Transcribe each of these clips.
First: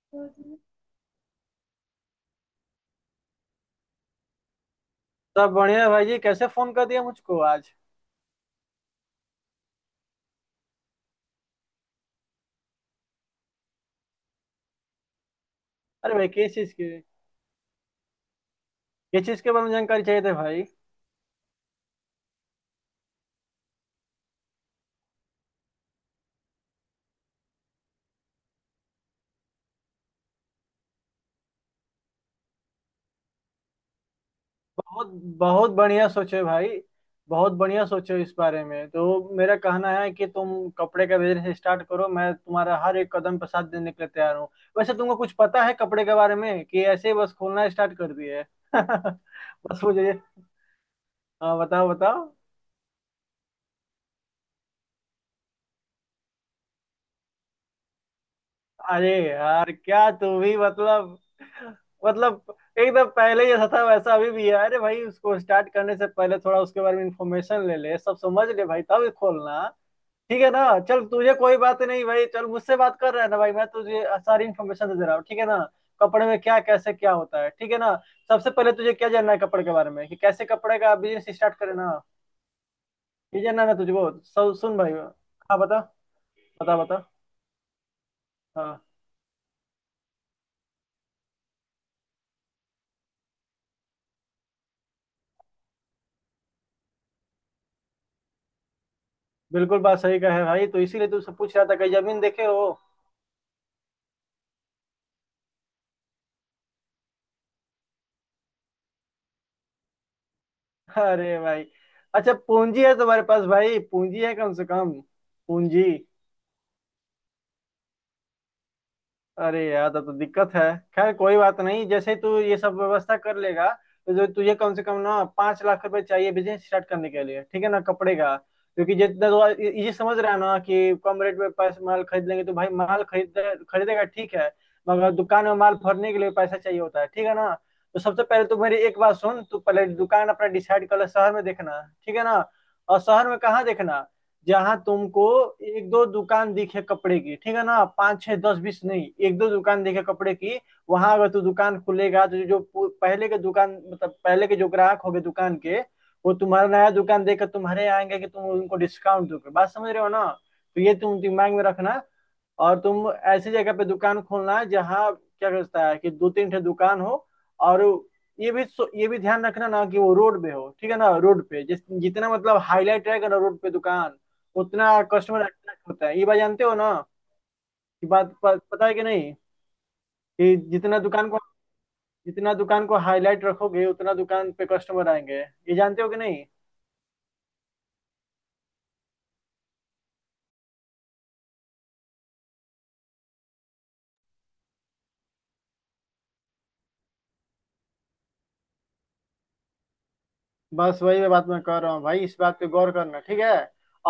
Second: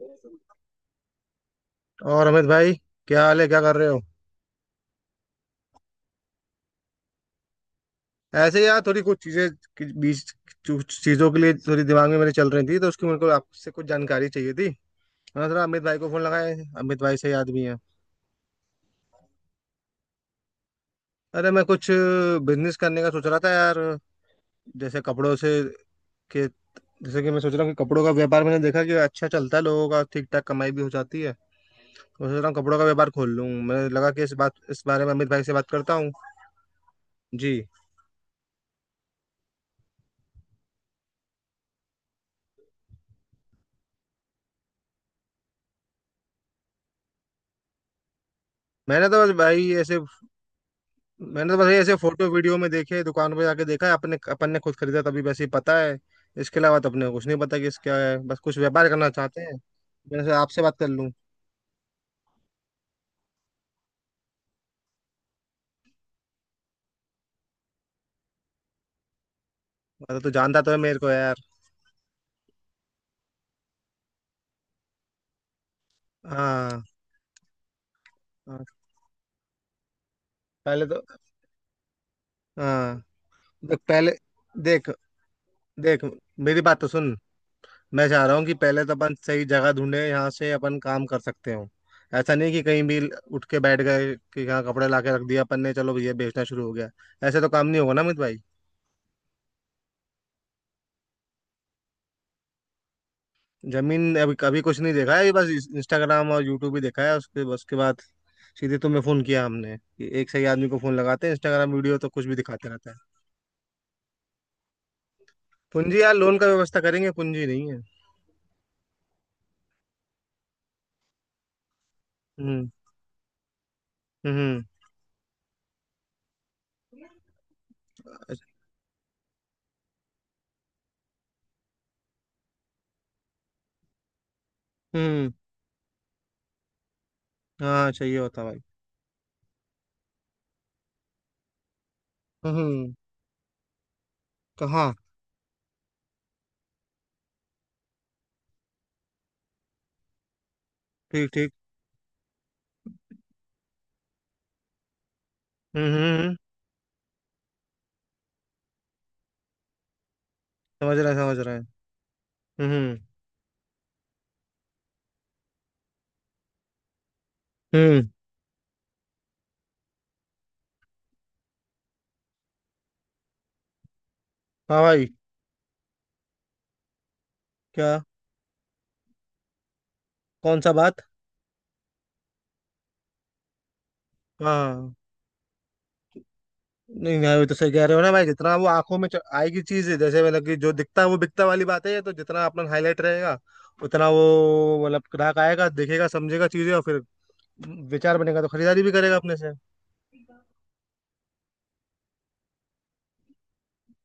और अमित भाई, क्या हाल है? क्या कर रहे हो? सब बढ़िया है भाई जी। कैसे फोन कर दिया मुझको आज? ऐसे ही यार, थोड़ी कुछ चीजें कि- बीच कुछ चीजों के लिए थोड़ी दिमाग में मेरे चल रही थी, तो उसकी मेरे को आपसे कुछ जानकारी चाहिए थी। मैंने थोड़ा अमित भाई को अरे फोन भाई लगाया, अमित भाई सही आदमी है। किस चीज के बारे में जानकारी चाहिए थी भाई? अरे, मैं कुछ बिजनेस करने का सोच रहा था यार। जैसे कपड़ों से के जैसे कि मैं सोच रहा हूँ कि कपड़ों का व्यापार, मैंने देखा कि अच्छा चलता है, लोगों का ठीक ठाक कमाई भी हो जाती है। मैं सोच रहा हूँ कपड़ों का व्यापार खोल लूँ, मुझे लगा कि इस बात इस बारे बहुत में अमित भाई से बात बहुत करता बढ़िया हूँ। सोचे भाई। बहुत जी। बढ़िया सोचो। इस बारे में तो मेरा कहना है कि तुम कपड़े का बिजनेस स्टार्ट करो। मैं तुम्हारा हर एक कदम पर साथ देने के लिए तैयार हूँ। वैसे तुमको कुछ पता है कपड़े के बारे में, कि ऐसे ही बस खोलना स्टार्ट कर दिए? मैंने तो बस भाई बस ऐसे मुझे मैंने तो हाँ बस ये बताओ ऐसे फोटो बताओ। वीडियो में देखे, दुकान पे जाके देखा है, अपने अपन ने खुद खरीदा तभी वैसे ही पता है। इसके अलावा तो अपने को कुछ नहीं पता कि इसका है, बस कुछ व्यापार करना अरे चाहते हैं, यार क्या मैंने तू सोचा भी आपसे बात कर लूं। मतलब, मतलब एकदम पहले जैसा था वैसा अभी भी है। अरे भाई उसको स्टार्ट करने से पहले थोड़ा उसके बारे में इंफॉर्मेशन ले ले, सब समझ ले भाई, तब ही खोलना, अरे तो ठीक है जानता तो है ना? मेरे चल को यार। तुझे कोई बात नहीं भाई, चल मुझसे बात कर रहा है ना भाई, मैं तुझे सारी इन्फॉर्मेशन दे दे रहा हूँ, ठीक है ना? कपड़े में क्या हाँ, कैसे क्या होता है, ठीक है ना? सबसे हाँ। पहले तुझे क्या जानना है कपड़े के बारे में, कि कैसे कपड़े पहले का तो, बिजनेस स्टार्ट करे ना? हाँ। ये जानना है ना देख तुझको, पहले। सब सुन देख। भाई। हाँ बता देख मेरी बता। बात तो बता। सुन। मैं चाह रहा हूँ कि पहले हाँ, तो अपन सही जगह ढूंढे, यहाँ से अपन काम कर सकते हो। ऐसा नहीं कि कहीं भी उठ के बैठ गए कि यहाँ कपड़े ला के रख दिया अपन ने, चलो ये बेचना शुरू हो गया। ऐसे तो काम नहीं होगा ना अमित भाई। बिल्कुल बात सही कहा है भाई, तो इसीलिए तुमसे पूछ रहा था कहीं जमीन देखे हो? जमीन अभी कभी कुछ नहीं देखा है, अभी बस इंस्टाग्राम और यूट्यूब ही देखा है, उसके बस के बाद सीधे तुम्हें फोन किया हमने कि एक सही आदमी को फोन लगाते हैं, अरे भाई, इंस्टाग्राम वीडियो तो कुछ अच्छा भी दिखाते पूंजी रहता है है। तुम्हारे पास भाई? पूंजी है कम से कम? पूंजी? पूंजी यार, लोन का व्यवस्था करेंगे, पूंजी नहीं है। अरे यार तब तो दिक्कत है। खैर कोई बात नहीं, जैसे तू ये हम्म। सब व्यवस्था कर लेगा तो जो तुझे हम्म। कम से कम ना 5 लाख रुपए चाहिए बिजनेस स्टार्ट करने के लिए, ठीक है ना, कपड़े का? अच्छा। क्योंकि जितना तो ये समझ रहा है ना कि कम रेट में पैसे माल खरीद लेंगे, तो भाई माल खरीदेगा ठीक है। मगर हम्म। दुकान में माल भरने के लिए पैसा चाहिए होता है, ठीक है ना? हाँ तो चाहिए सबसे होता पहले तो भाई। मेरी एक बात सुन, तू पहले दुकान अपना डिसाइड कर ले शहर में देखना, ठीक है ना? हम्म। और शहर में कहाँ देखना? जहां कहाँ? तुमको एक दो दुकान दिखे कपड़े की, ठीक है ना, पाँच छह दस बीस नहीं, एक दो दुकान दिखे कपड़े की। वहां अगर ठीक, तू ठीक। दुकान खुलेगा तो जो पहले के दुकान, मतलब पहले के जो ग्राहक होंगे दुकान के, हम्म, हम्म, वो हम्म। तुम्हारा नया दुकान देखकर तुम्हारे यहाँ आएंगे कि तुम उनको डिस्काउंट दोगे। बात समझ रहे हो ना? तो ये समझ रहे हैं, तुम समझ दिमाग रहे में हैं। रखना। और हम्म, तुम ऐसी जगह पे दुकान खोलना जहाँ क्या कहता है कि दो तीन ठे दुकान हो। और हम्म। ये भी ध्यान रखना ना, कि वो रोड पे हो, ठीक है ना? रोड पे जिस जितना मतलब हाईलाइट रहेगा ना रोड पे दुकान, हाँ उतना भाई। कस्टमर अट्रैक्ट होता है। ये बात जानते हो ना? क्या? कि बात पता है कि नहीं कि कौन सा बात? जितना दुकान को हाईलाइट रखोगे उतना दुकान पे हाँ। कस्टमर आएंगे, ये जानते हो कि नहीं? नहीं, नहीं, वो तो सही कह रहे हो ना भाई, जितना वो आंखों में आएगी चीज, जैसे मतलब कि जो दिखता है वो बिकता वाली बात है, ये तो जितना अपना हाईलाइट रहेगा उतना वो मतलब ग्राहक आएगा, देखेगा, समझेगा चीजें और फिर विचार बनेगा तो खरीदारी भी करेगा अपने से। बस वही मैं बात मैं कह रहा हूँ भाई, इस बात पे गौर करना ठीक है।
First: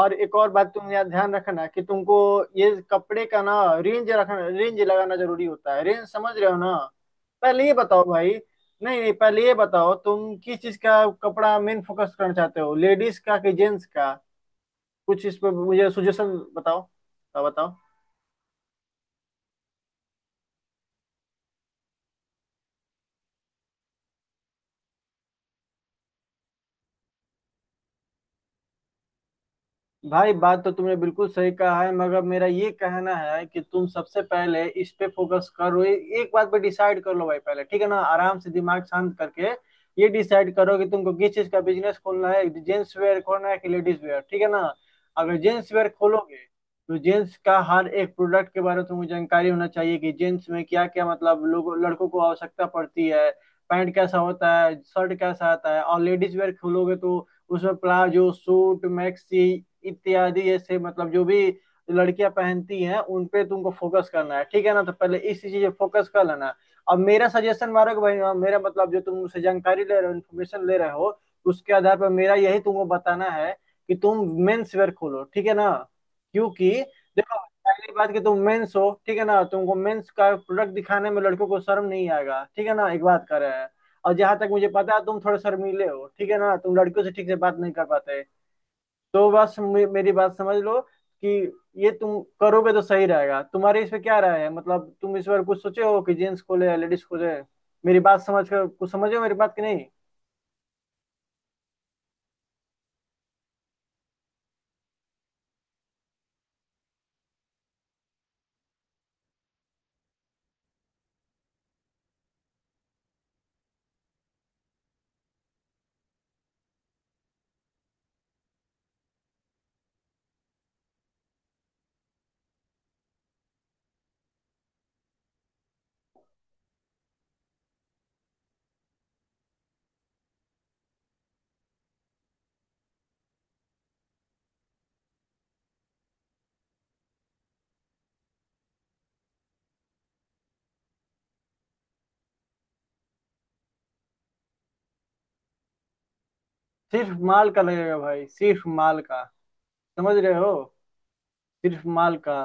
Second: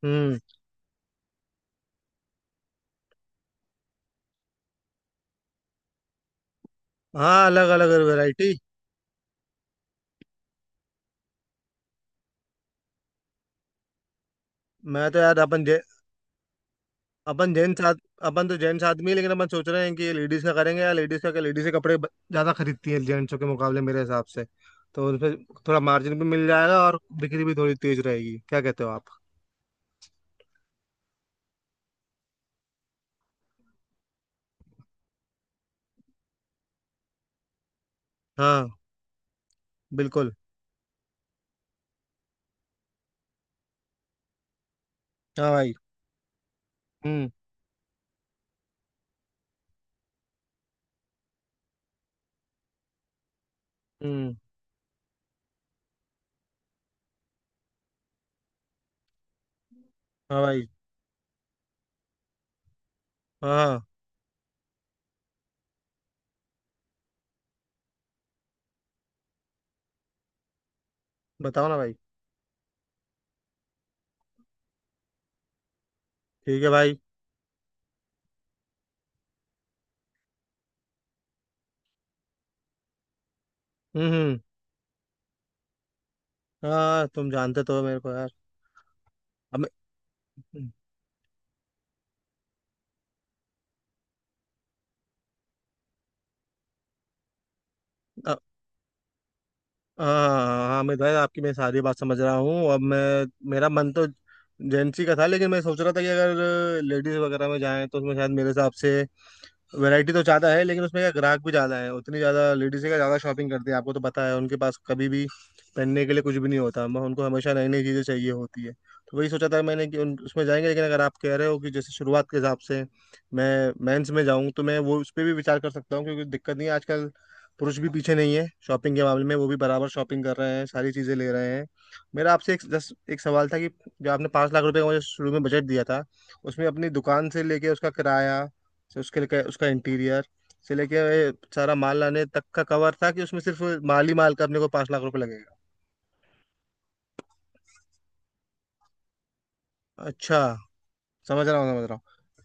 और एक हम्म। और बात तुम यहाँ ध्यान रखना कि तुमको ये कपड़े का ना, रेंज रखना, रेंज लगाना जरूरी होता है, रेंज समझ रहे हो ना? हाँ, पहले अलग ये अलग बताओ भाई, वैरायटी। नहीं नहीं पहले ये बताओ, तुम किस चीज का कपड़ा मेन फोकस करना चाहते हो? लेडीज का कि जेंट्स का? मैं तो कुछ इस यार पर मुझे सुजेशन बताओ, आप अपन बताओ। जेंट्स आद, अपन तो जेंट्स आदमी है, लेकिन अपन सोच रहे हैं कि लेडीज का करेंगे यार, लेडीज का क्या, लेडीज के कपड़े ज्यादा खरीदती है जेंट्सों के मुकाबले मेरे हिसाब से। तो उनपे थोड़ा मार्जिन भी मिल जाएगा और बिक्री भी थोड़ी तेज रहेगी, क्या कहते हो आप? भाई बात तो तुमने बिल्कुल सही कहा है, मगर मेरा ये कहना है कि तुम सबसे पहले इस पे फोकस करो। एक बात पे डिसाइड कर लो भाई पहले, ठीक है ना, आराम से हाँ, दिमाग शांत करके। ये बिल्कुल। डिसाइड करो कि तुमको किस चीज का बिजनेस खोलना है, जेंट्स वेयर खोलना है कि लेडीज वेयर, ठीक है ना? अगर हाँ जेंट्स भाई। वेयर खोलोगे तो हम्म, जेंट्स का हर एक प्रोडक्ट के बारे में तुमको जानकारी होना चाहिए, कि जेंट्स में क्या क्या मतलब लोगों लड़कों को आवश्यकता पड़ती है। पैंट कैसा हम्म। होता है, शर्ट कैसा आता है। और लेडीज वेयर खोलोगे तो उसमें प्लाजो, सूट, मैक्सी हाँ इत्यादि, भाई। ऐसे मतलब जो भी लड़कियां पहनती हैं उन पे हाँ, तुमको हाँ, फोकस करना है, ठीक है ना? तो पहले इस चीज पे फोकस कर लेना। अब मेरा सजेशन मारो कि भाई, हाँ, मेरा मतलब जो तुम मुझसे जानकारी ले रहे हो, इन्फॉर्मेशन ले रहे हो, बताओ उसके ना भाई। आधार पर मेरा यही तुमको बताना है कि तुम मेंस वेयर खोलो, ठीक है ना? ठीक है क्योंकि भाई। देखो, पहली बात कि तुम मेंस हो, ठीक है ना, तुमको मेंस का प्रोडक्ट दिखाने में लड़कों को शर्म नहीं आएगा, ठीक है ना, एक बात कर रहे हैं। हम्म, और जहां हम्म। तक मुझे पता है तुम थोड़े शर्मीले हो, ठीक है ना, तुम लड़कियों हाँ, से ठीक तुम से बात जानते नहीं तो हो कर मेरे को पाते। यार। तो बस अब मैं, मेरी बात समझ हम्म। लो कि ये तुम करोगे तो सही रहेगा। तुम्हारी इस पे क्या राय है? मतलब तुम इस बार कुछ सोचे हो कि जेंट्स खोले या लेडीज खोले? मेरी बात अ- समझ कर कुछ समझे हो मेरी बात की नहीं? हाँ। हाँ, मैं भाई आपकी मैं सारी बात समझ रहा हूँ, अब मैं, मेरा मन तो जेंट्स ही का था, लेकिन मैं सोच रहा था कि अगर लेडीज वगैरह में जाएं तो उसमें शायद मेरे हिसाब से वैरायटी तो ज्यादा है, लेकिन उसमें क्या ग्राहक भी ज्यादा है? उतनी ज्यादा लेडीज का ज्यादा शॉपिंग करती है, आपको तो पता है उनके पास कभी भी पहनने के लिए कुछ भी नहीं होता, उनको हमेशा नई नई चीजें चाहिए होती है। तो वही सोचा था मैंने कि उन उसमें जाएंगे, लेकिन अगर आप कह रहे हो कि जैसे शुरुआत के हिसाब से मैं मेंस में जाऊं तो मैं वो उस पर भी विचार कर सकता हूँ, क्योंकि दिक्कत नहीं है, आजकल पुरुष भी पीछे नहीं है शॉपिंग के मामले में, वो भी बराबर शॉपिंग कर रहे हैं, सारी चीजें ले रहे हैं। मेरा आपसे एक जस्ट एक सवाल था कि जो आपने 5 लाख रुपए का मुझे शुरू में बजट दिया था, उसमें अपनी दुकान से लेके उसका किराया, से उसके लिए उसका इंटीरियर, से लेके ये सारा माल लाने तक का कवर था, कि उसमें सिर्फ माल ही माल का अपने को 5 लाख रुपए लगेगा? सिर्फ माल का लगेगा भाई, सिर्फ माल का। समझ रहे अच्छा। हो? समझ रहा हूँ, समझ सिर्फ रहा हूँ। माल का।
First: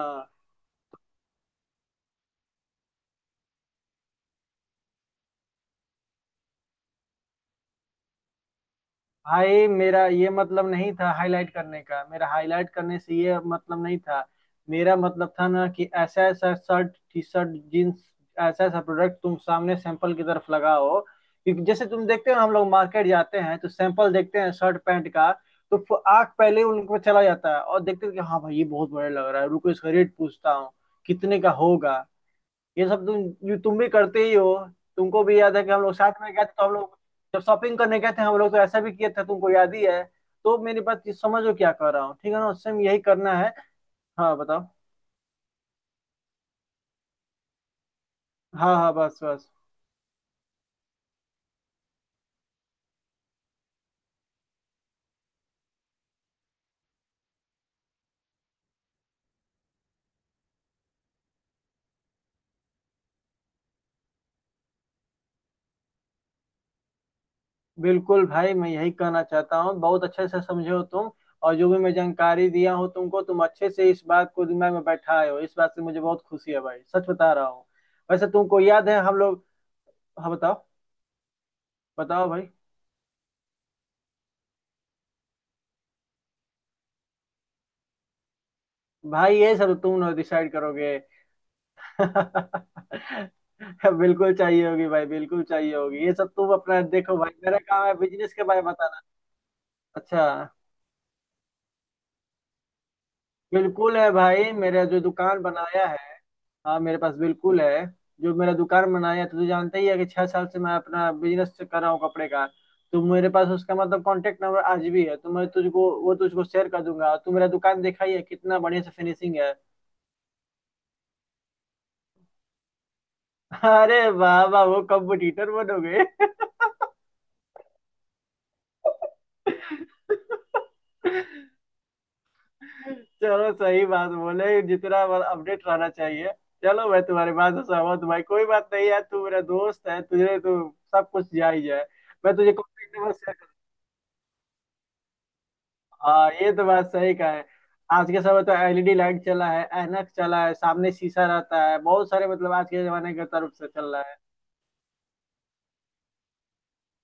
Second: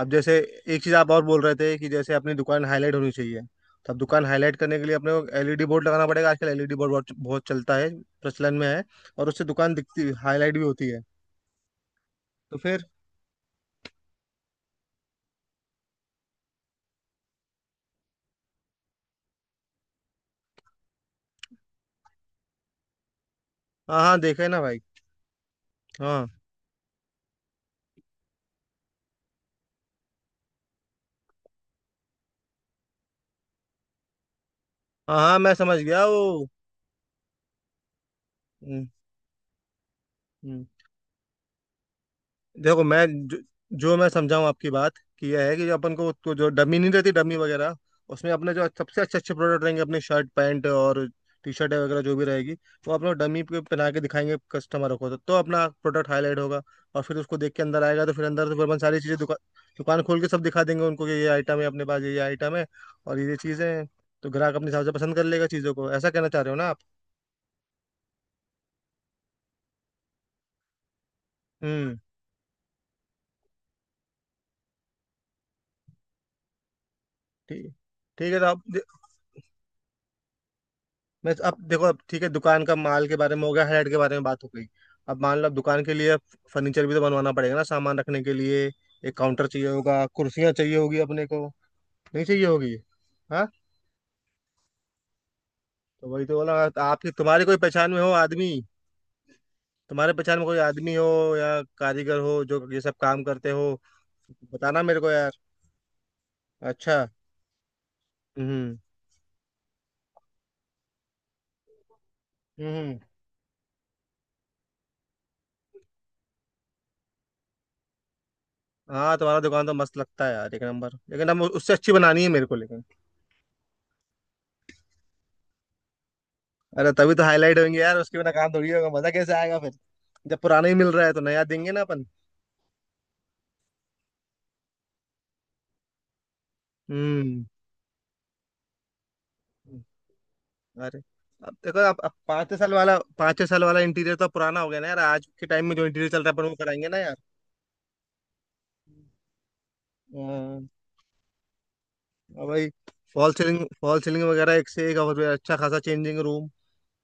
अब जैसे एक चीज़ आप और बोल रहे थे कि जैसे अपनी दुकान हाईलाइट होनी चाहिए, तो अब दुकान हाईलाइट करने के लिए अपने को एलईडी बोर्ड लगाना पड़ेगा, आजकल एलईडी बोर्ड बहुत बहुत चलता है, प्रचलन में है, और उससे भाई, दुकान मेरा दिखती ये हाईलाइट भी मतलब होती नहीं है। था हाईलाइट करने का, मेरा तो हाईलाइट फिर? करने से ये मतलब नहीं था। मेरा मतलब था ना, कि ऐसा ऐसा शर्ट, टी शर्ट, जीन्स, ऐसा ऐसा प्रोडक्ट तुम सामने सैंपल की तरफ लगाओ, क्योंकि जैसे तुम देखते हो हम लोग मार्केट जाते हैं तो हाँ, सैंपल हाँ, देखते देखा है हैं ना शर्ट भाई। पैंट का। तो आंख हाँ, पहले उन पे चला जाता है और देखते हैं कि हाँ भाई ये बहुत बड़ा लग रहा है, रुको इसका रेट पूछता हूँ कितने का होगा। ये सब तुम, ये तुम भी करते ही हो। हाँ, तुमको हाँ, भी मैं याद है कि समझ हम लोग गया साथ में गए वो। थे तो हम लोग जब शॉपिंग करने गए थे हम लोग, तो ऐसा हम्म। भी किए थे, तुमको याद ही है। तो हम्म। मेरी बात ये समझो क्या कर रहा हूँ, ठीक है ना, सेम देखो यही मैं करना जो, है। जो मैं हाँ समझाऊँ बताओ। आपकी बात, कि यह है कि जो अपन को तो जो डमी नहीं रहती, डमी वगैरह उसमें अपने जो हाँ हाँ, सबसे अच्छे बस अच्छे बस। प्रोडक्ट रहेंगे, अपने शर्ट पैंट और टी शर्ट वगैरह जो भी रहेगी, वो अपना डमी पे पहना के दिखाएंगे कस्टमर को, तो अपना प्रोडक्ट हाईलाइट होगा, और फिर उसको देख के अंदर आएगा, तो फिर अंदर से फिर अपन सारी चीज़ें दुकान दुकान खोल के सब दिखा देंगे उनको कि ये आइटम है अपने पास, ये आइटम है और ये चीज़ें हैं, तो ग्राहक अपने हिसाब से पसंद कर लेगा चीज़ों को, ऐसा कहना चाह रहे हो ना आप? बिल्कुल भाई मैं यही कहना चाहता हूँ, बहुत अच्छे से समझे हो तुम। और जो भी मैं हम्म। जानकारी दिया हूँ तुमको, तुम अच्छे से इस बात को दिमाग में बैठाए हो, इस बात से मुझे बहुत खुशी है भाई, सच बता रहा हूँ। ठीक। वैसे ठीक है, तो तुमको आप, याद है हम लोग? हाँ बताओ मैं तो, अब देखो, अब ठीक बताओ है, भाई दुकान का माल के बारे में हो गया, हेड के बारे में बात हो गई। अब मान लो अब दुकान के लिए फर्नीचर भी तो बनवाना पड़ेगा ना सामान रखने के लिए, एक भाई, काउंटर ये चाहिए सब तुम होगा, लोग डिसाइड कुर्सियां चाहिए करोगे। होगी अपने को। नहीं चाहिए होगी? हाँ। बिल्कुल चाहिए होगी भाई, बिल्कुल चाहिए होगी, तो ये वही सब तो तुम बोला, तो अपना आपकी देखो भाई, तुम्हारी कोई मेरा काम पहचान है में हो बिजनेस के आदमी, बारे में बताना। तुम्हारे अच्छा, पहचान में कोई आदमी हो या कारीगर हो जो ये सब काम करते हो? बिल्कुल है भाई, बताना मेरा मेरे जो को यार। दुकान बनाया है, हाँ अच्छा। मेरे पास बिल्कुल है। जो मेरा हम्म, दुकान बनाया है तो तू जानता ही है कि 6 साल से मैं अपना बिजनेस कर रहा हूँ कपड़े का। हम्म। तो मेरे पास उसका मतलब कांटेक्ट नंबर आज भी है, तो मैं तुझको वो तुझको शेयर कर दूंगा। तू मेरा दुकान देखा ही है, कितना बढ़िया से हाँ, फिनिशिंग तुम्हारा है। दुकान तो मस्त लगता है यार, एक नंबर, लेकिन अब उससे अच्छी बनानी है मेरे को, लेकिन अरे वाह वाह, वो कंपटीटर बनोगे। अरे तभी तो हाईलाइट होंगे यार, उसके बिना काम थोड़ी होगा, मजा कैसे आएगा फिर? जब पुराना ही मिल रहा है तो नया देंगे ना अपन। चलो सही बात बोले, जितना अपडेट रहना चाहिए। चलो मैं तुम्हारी हम्म। बात से सहमत हूँ भाई, कोई बात नहीं है, तू मेरा दोस्त है, तुझे तो अरे सब कुछ जा अब ही देखो जाए। अब मैं पाँच तुझे छह साल वाला कॉन्टेक्ट नंबर शेयर पाँच छह करूँ? साल वाला इंटीरियर तो पुराना हो गया ना यार, आज के टाइम में जो इंटीरियर चल हाँ रहा है अपन ये वो तो बात कराएंगे ना सही यार। कहा है। आज के समय तो एलईडी लाइट चला है, ऐनक चला है, हाँ, सामने शीशा रहता है, बहुत सारे अब मतलब आज भाई के जमाने के फॉल तरफ सीलिंग से चल फॉल रहा है। सीलिंग वगैरह, एक से एक, और अच्छा खासा चेंजिंग रूम,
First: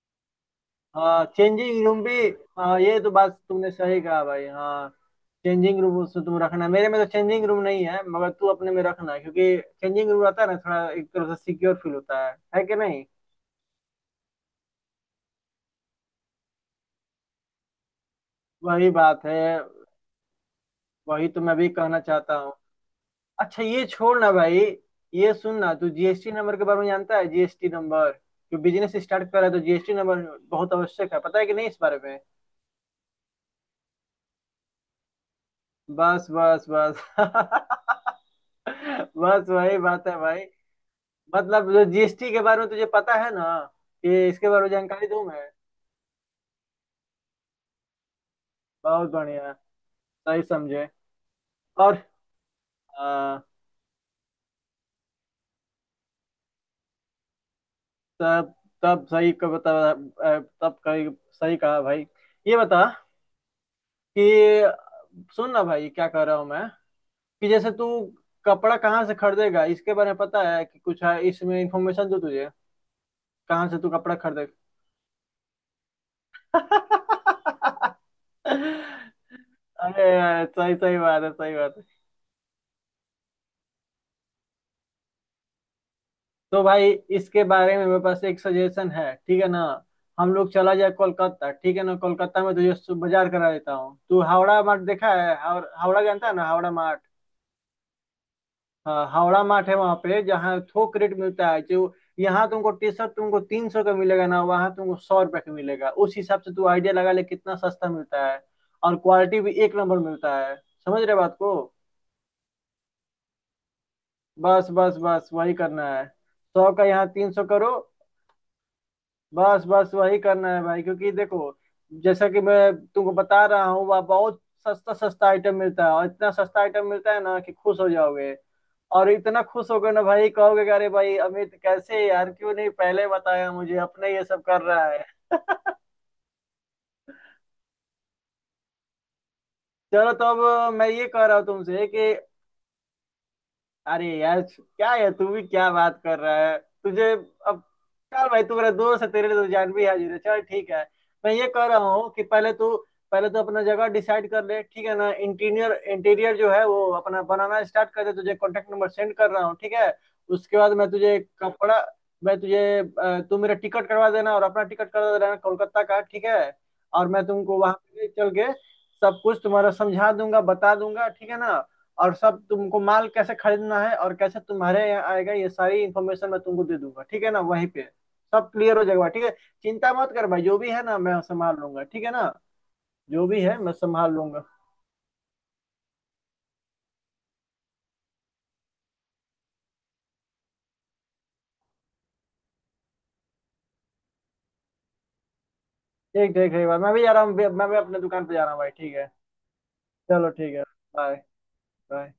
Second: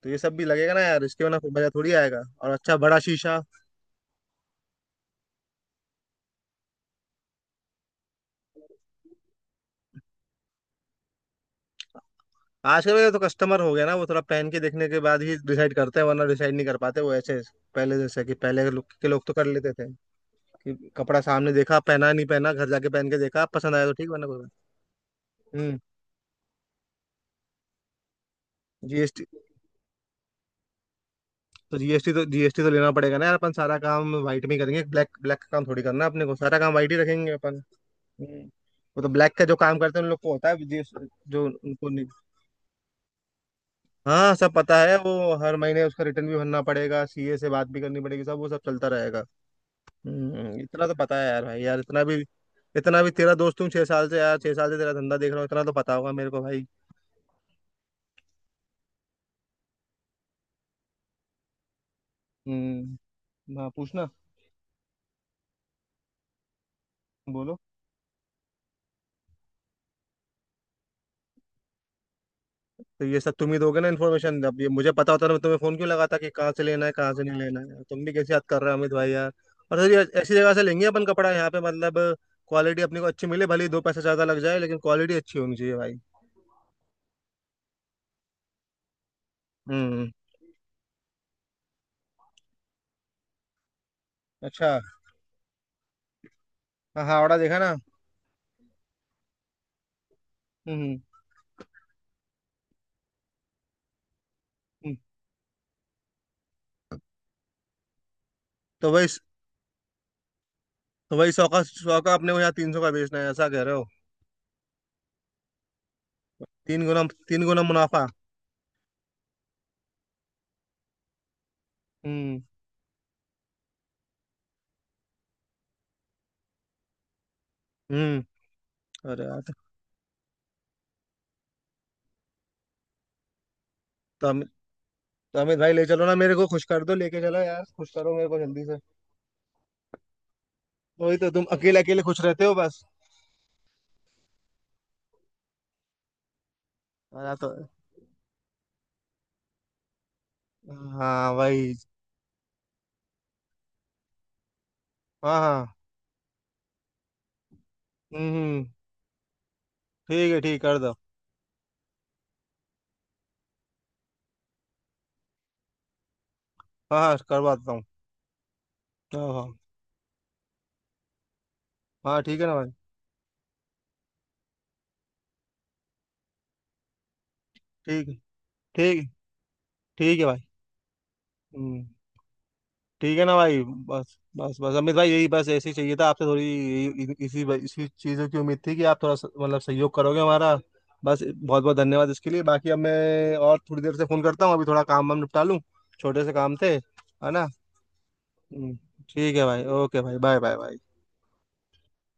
तो ये सब भी लगेगा ना यार, इसके हाँ बिना कोई मजा चेंजिंग थोड़ी रूम भी। आएगा, और अच्छा हाँ ये बड़ा तो बात शीशा। तुमने सही कहा भाई हाँ। चेंजिंग रूम उसमें तुम रखना, मेरे में तो चेंजिंग रूम नहीं है मगर तू अपने में रखना, क्योंकि चेंजिंग रूम रहता है ना, थोड़ा एक तरह से सिक्योर फील होता है कि आजकल नहीं? का तो कस्टमर हो गया ना वो, थोड़ा पहन के देखने के बाद ही डिसाइड करते हैं, वरना डिसाइड नहीं कर पाते वो ऐसे। पहले जैसे कि पहले के वही लोग के बात लोग तो है, कर लेते थे कि कपड़ा वही तो सामने मैं भी देखा, कहना पहना नहीं चाहता हूँ। पहना, घर जाके पहन के देखा, अच्छा पसंद ये आया तो ठीक, छोड़ वरना ना कोई बात। भाई, ये सुन ना, हम्म। तू जीएसटी नंबर के बारे में जानता है? जीएसटी नंबर जो बिजनेस जीएसटी स्टार्ट कर रहा है तो जीएसटी नंबर बहुत आवश्यक है, पता है कि नहीं इस तो बारे जीएसटी में? तो जीएसटी तो लेना पड़ेगा ना यार, अपन सारा काम व्हाइट में ही करेंगे, ब्लैक ब्लैक का काम थोड़ी करना है बस अपने को, सारा बस काम व्हाइट ही बस। रखेंगे अपन। हम्म। वो तो ब्लैक का बस जो वही काम करते हैं बात उन है लोग को भाई। होता है GST, जो मतलब जो उनको नहीं। जीएसटी के बारे में तुझे पता है ना, कि हाँ, इसके सब बारे में पता है जानकारी दूं वो मैं? हर महीने उसका रिटर्न भी भरना पड़ेगा, सीए से बात भी करनी पड़ेगी, सब वो सब चलता बहुत रहेगा। बढ़िया, सही हम्म, इतना समझे। तो पता है यार भाई, यार और इतना भी, इतना भी तेरा आ, दोस्त हूँ 6 साल से यार, 6 साल से तेरा धंधा देख रहा हूँ, इतना तो पता होगा मेरे को भाई। तब तब सही का बता। तब कही सही कहा भाई। ये बता हम्म। हाँ पूछना। कि, सुन ना भाई क्या कह रहा हूँ मैं, कि बोलो। जैसे तू कपड़ा कहाँ से खरीदेगा इसके बारे में पता है कि कुछ है? इसमें इंफॉर्मेशन दो तुझे तो ये सब तुम ही कहाँ से दोगे तू ना कपड़ा इन्फॉर्मेशन, खरीदेगा। अब ये मुझे पता होता ना मैं तुम्हें फोन क्यों लगाता कि कहाँ से लेना है, कहाँ से नहीं लेना है, तुम भी कैसे याद कर रहे हो अमित भाई यार। और सर ये अरे ऐसी यार, जगह से सही लेंगे सही अपन बात कपड़ा है, यहाँ सही पे बात। मतलब, क्वालिटी अपने को अच्छी मिले, भले ही दो पैसा ज्यादा लग जाए, लेकिन क्वालिटी अच्छी होनी चाहिए भाई। तो भाई इसके बारे में मेरे पास एक सजेशन है, ठीक है ना? हम्म। हम लोग चला जाए कोलकाता, ठीक है ना, कोलकाता में तुझे बाजार करा देता हूँ। तू हावड़ा अच्छा। मार्ट देखा है, हावड़ा जानता है ना, हावड़ा मार्ट? हाँ, हाँ, हावड़ा देखा ना। हाँ हावड़ा मार्ट है वहाँ पे जहाँ थोक हम्म। रेट मिलता है, जो यहाँ तुमको टी शर्ट तुमको 300 का मिलेगा ना, वहाँ तुमको हम्म। 100 रुपये का मिलेगा। उस हिसाब से तू आइडिया लगा ले कितना सस्ता मिलता है। तो और वही, क्वालिटी भी एक नंबर मिलता है, समझ रहे तो वही बात 100 को? का सौ का अपने को यहाँ 300 का बेचना है, ऐसा कह रहे हो? बस बस बस वही करना है, 100 का 3 गुना, यहाँ 300 तीन गुना करो। मुनाफा। बस बस वही करना है भाई, क्योंकि देखो जैसा कि हम्म। मैं तुमको बता रहा हूँ वह बहुत सस्ता सस्ता आइटम मिलता है, और इतना सस्ता आइटम मिलता है ना कि खुश हो जाओगे। हम्म। और अरे इतना यार, खुश होगे ना भाई, कहोगे कि अरे भाई अमित कैसे यार, क्यों नहीं पहले बताया मुझे अपने ये तो सब अमित कर रहा है। तो अमित भाई ले चलो ना मेरे को, खुश कर दो, लेके चलो यार, खुश करो मेरे को जल्दी से। चलो तो अब मैं ये वही कह तो रहा तुम हूँ अकेले तुमसे अकेले कि खुश रहते हो बस। अरे यार क्या है तू भी, क्या बात कर रहा है तुझे मेरा तो, अब? चल भाई तू मेरा दोस्त है, तेरे लिए तो जान भी हाजिर है, चल ठीक है। मैं हाँ ये कह वही। रहा हूँ कि पहले तो अपना जगह डिसाइड कर ले, ठीक है ना? हाँ, इंटीरियर हाँ। इंटीरियर जो है वो अपना बनाना स्टार्ट कर दे, हम्म, तुझे कॉन्टेक्ट नंबर सेंड कर रहा हूँ ठीक है? ठीक है, उसके ठीक बाद कर मैं दो। तुझे कपड़ा, तू मेरा टिकट करवा देना और अपना टिकट करवा देना कोलकाता का, ठीक है? हाँ, और हाँ, मैं करवा तुमको वहां देता हूँ। पे ले चल के सब हाँ, कुछ हाँ। तुम्हारा समझा दूंगा बता दूंगा, ठीक है ना? और हाँ, ठीक सब है ना भाई। तुमको माल कैसे खरीदना है और कैसे तुम्हारे यहाँ आएगा ये सारी इन्फॉर्मेशन मैं तुमको दे दूंगा, ठीक है ना, वहीं पे? ठीक है। सब क्लियर हो जाएगा, ठीक। ठीक है। चिंता मत ठीक है कर भाई। भाई, जो भी है ना मैं संभाल लूंगा, हम्म। ठीक है ना? ठीक है जो ना भी है भाई? मैं संभाल बस, लूंगा। बस, बस, अमित भाई, यही बस ऐसे ही चाहिए था आपसे, थोड़ी इसी इसी चीज़ों की उम्मीद थी कि आप थोड़ा मतलब सहयोग करोगे हमारा। बस, बहुत बहुत धन्यवाद इसके लिए, बाकी अब मैं और थोड़ी देर से फोन करता हूँ, अभी थोड़ा काम वाम निपटा लूँ, छोटे ठीक से ठीक काम ठीक थे, भाई, मैं भी जा रहा है हूँ, ना? मैं भी अपने दुकान पे जा रहा हूँ भाई, हम्म। ठीक है? ठीक है भाई, ओके भाई, चलो बाय, ठीक बाय, है। बाय। Bye bye.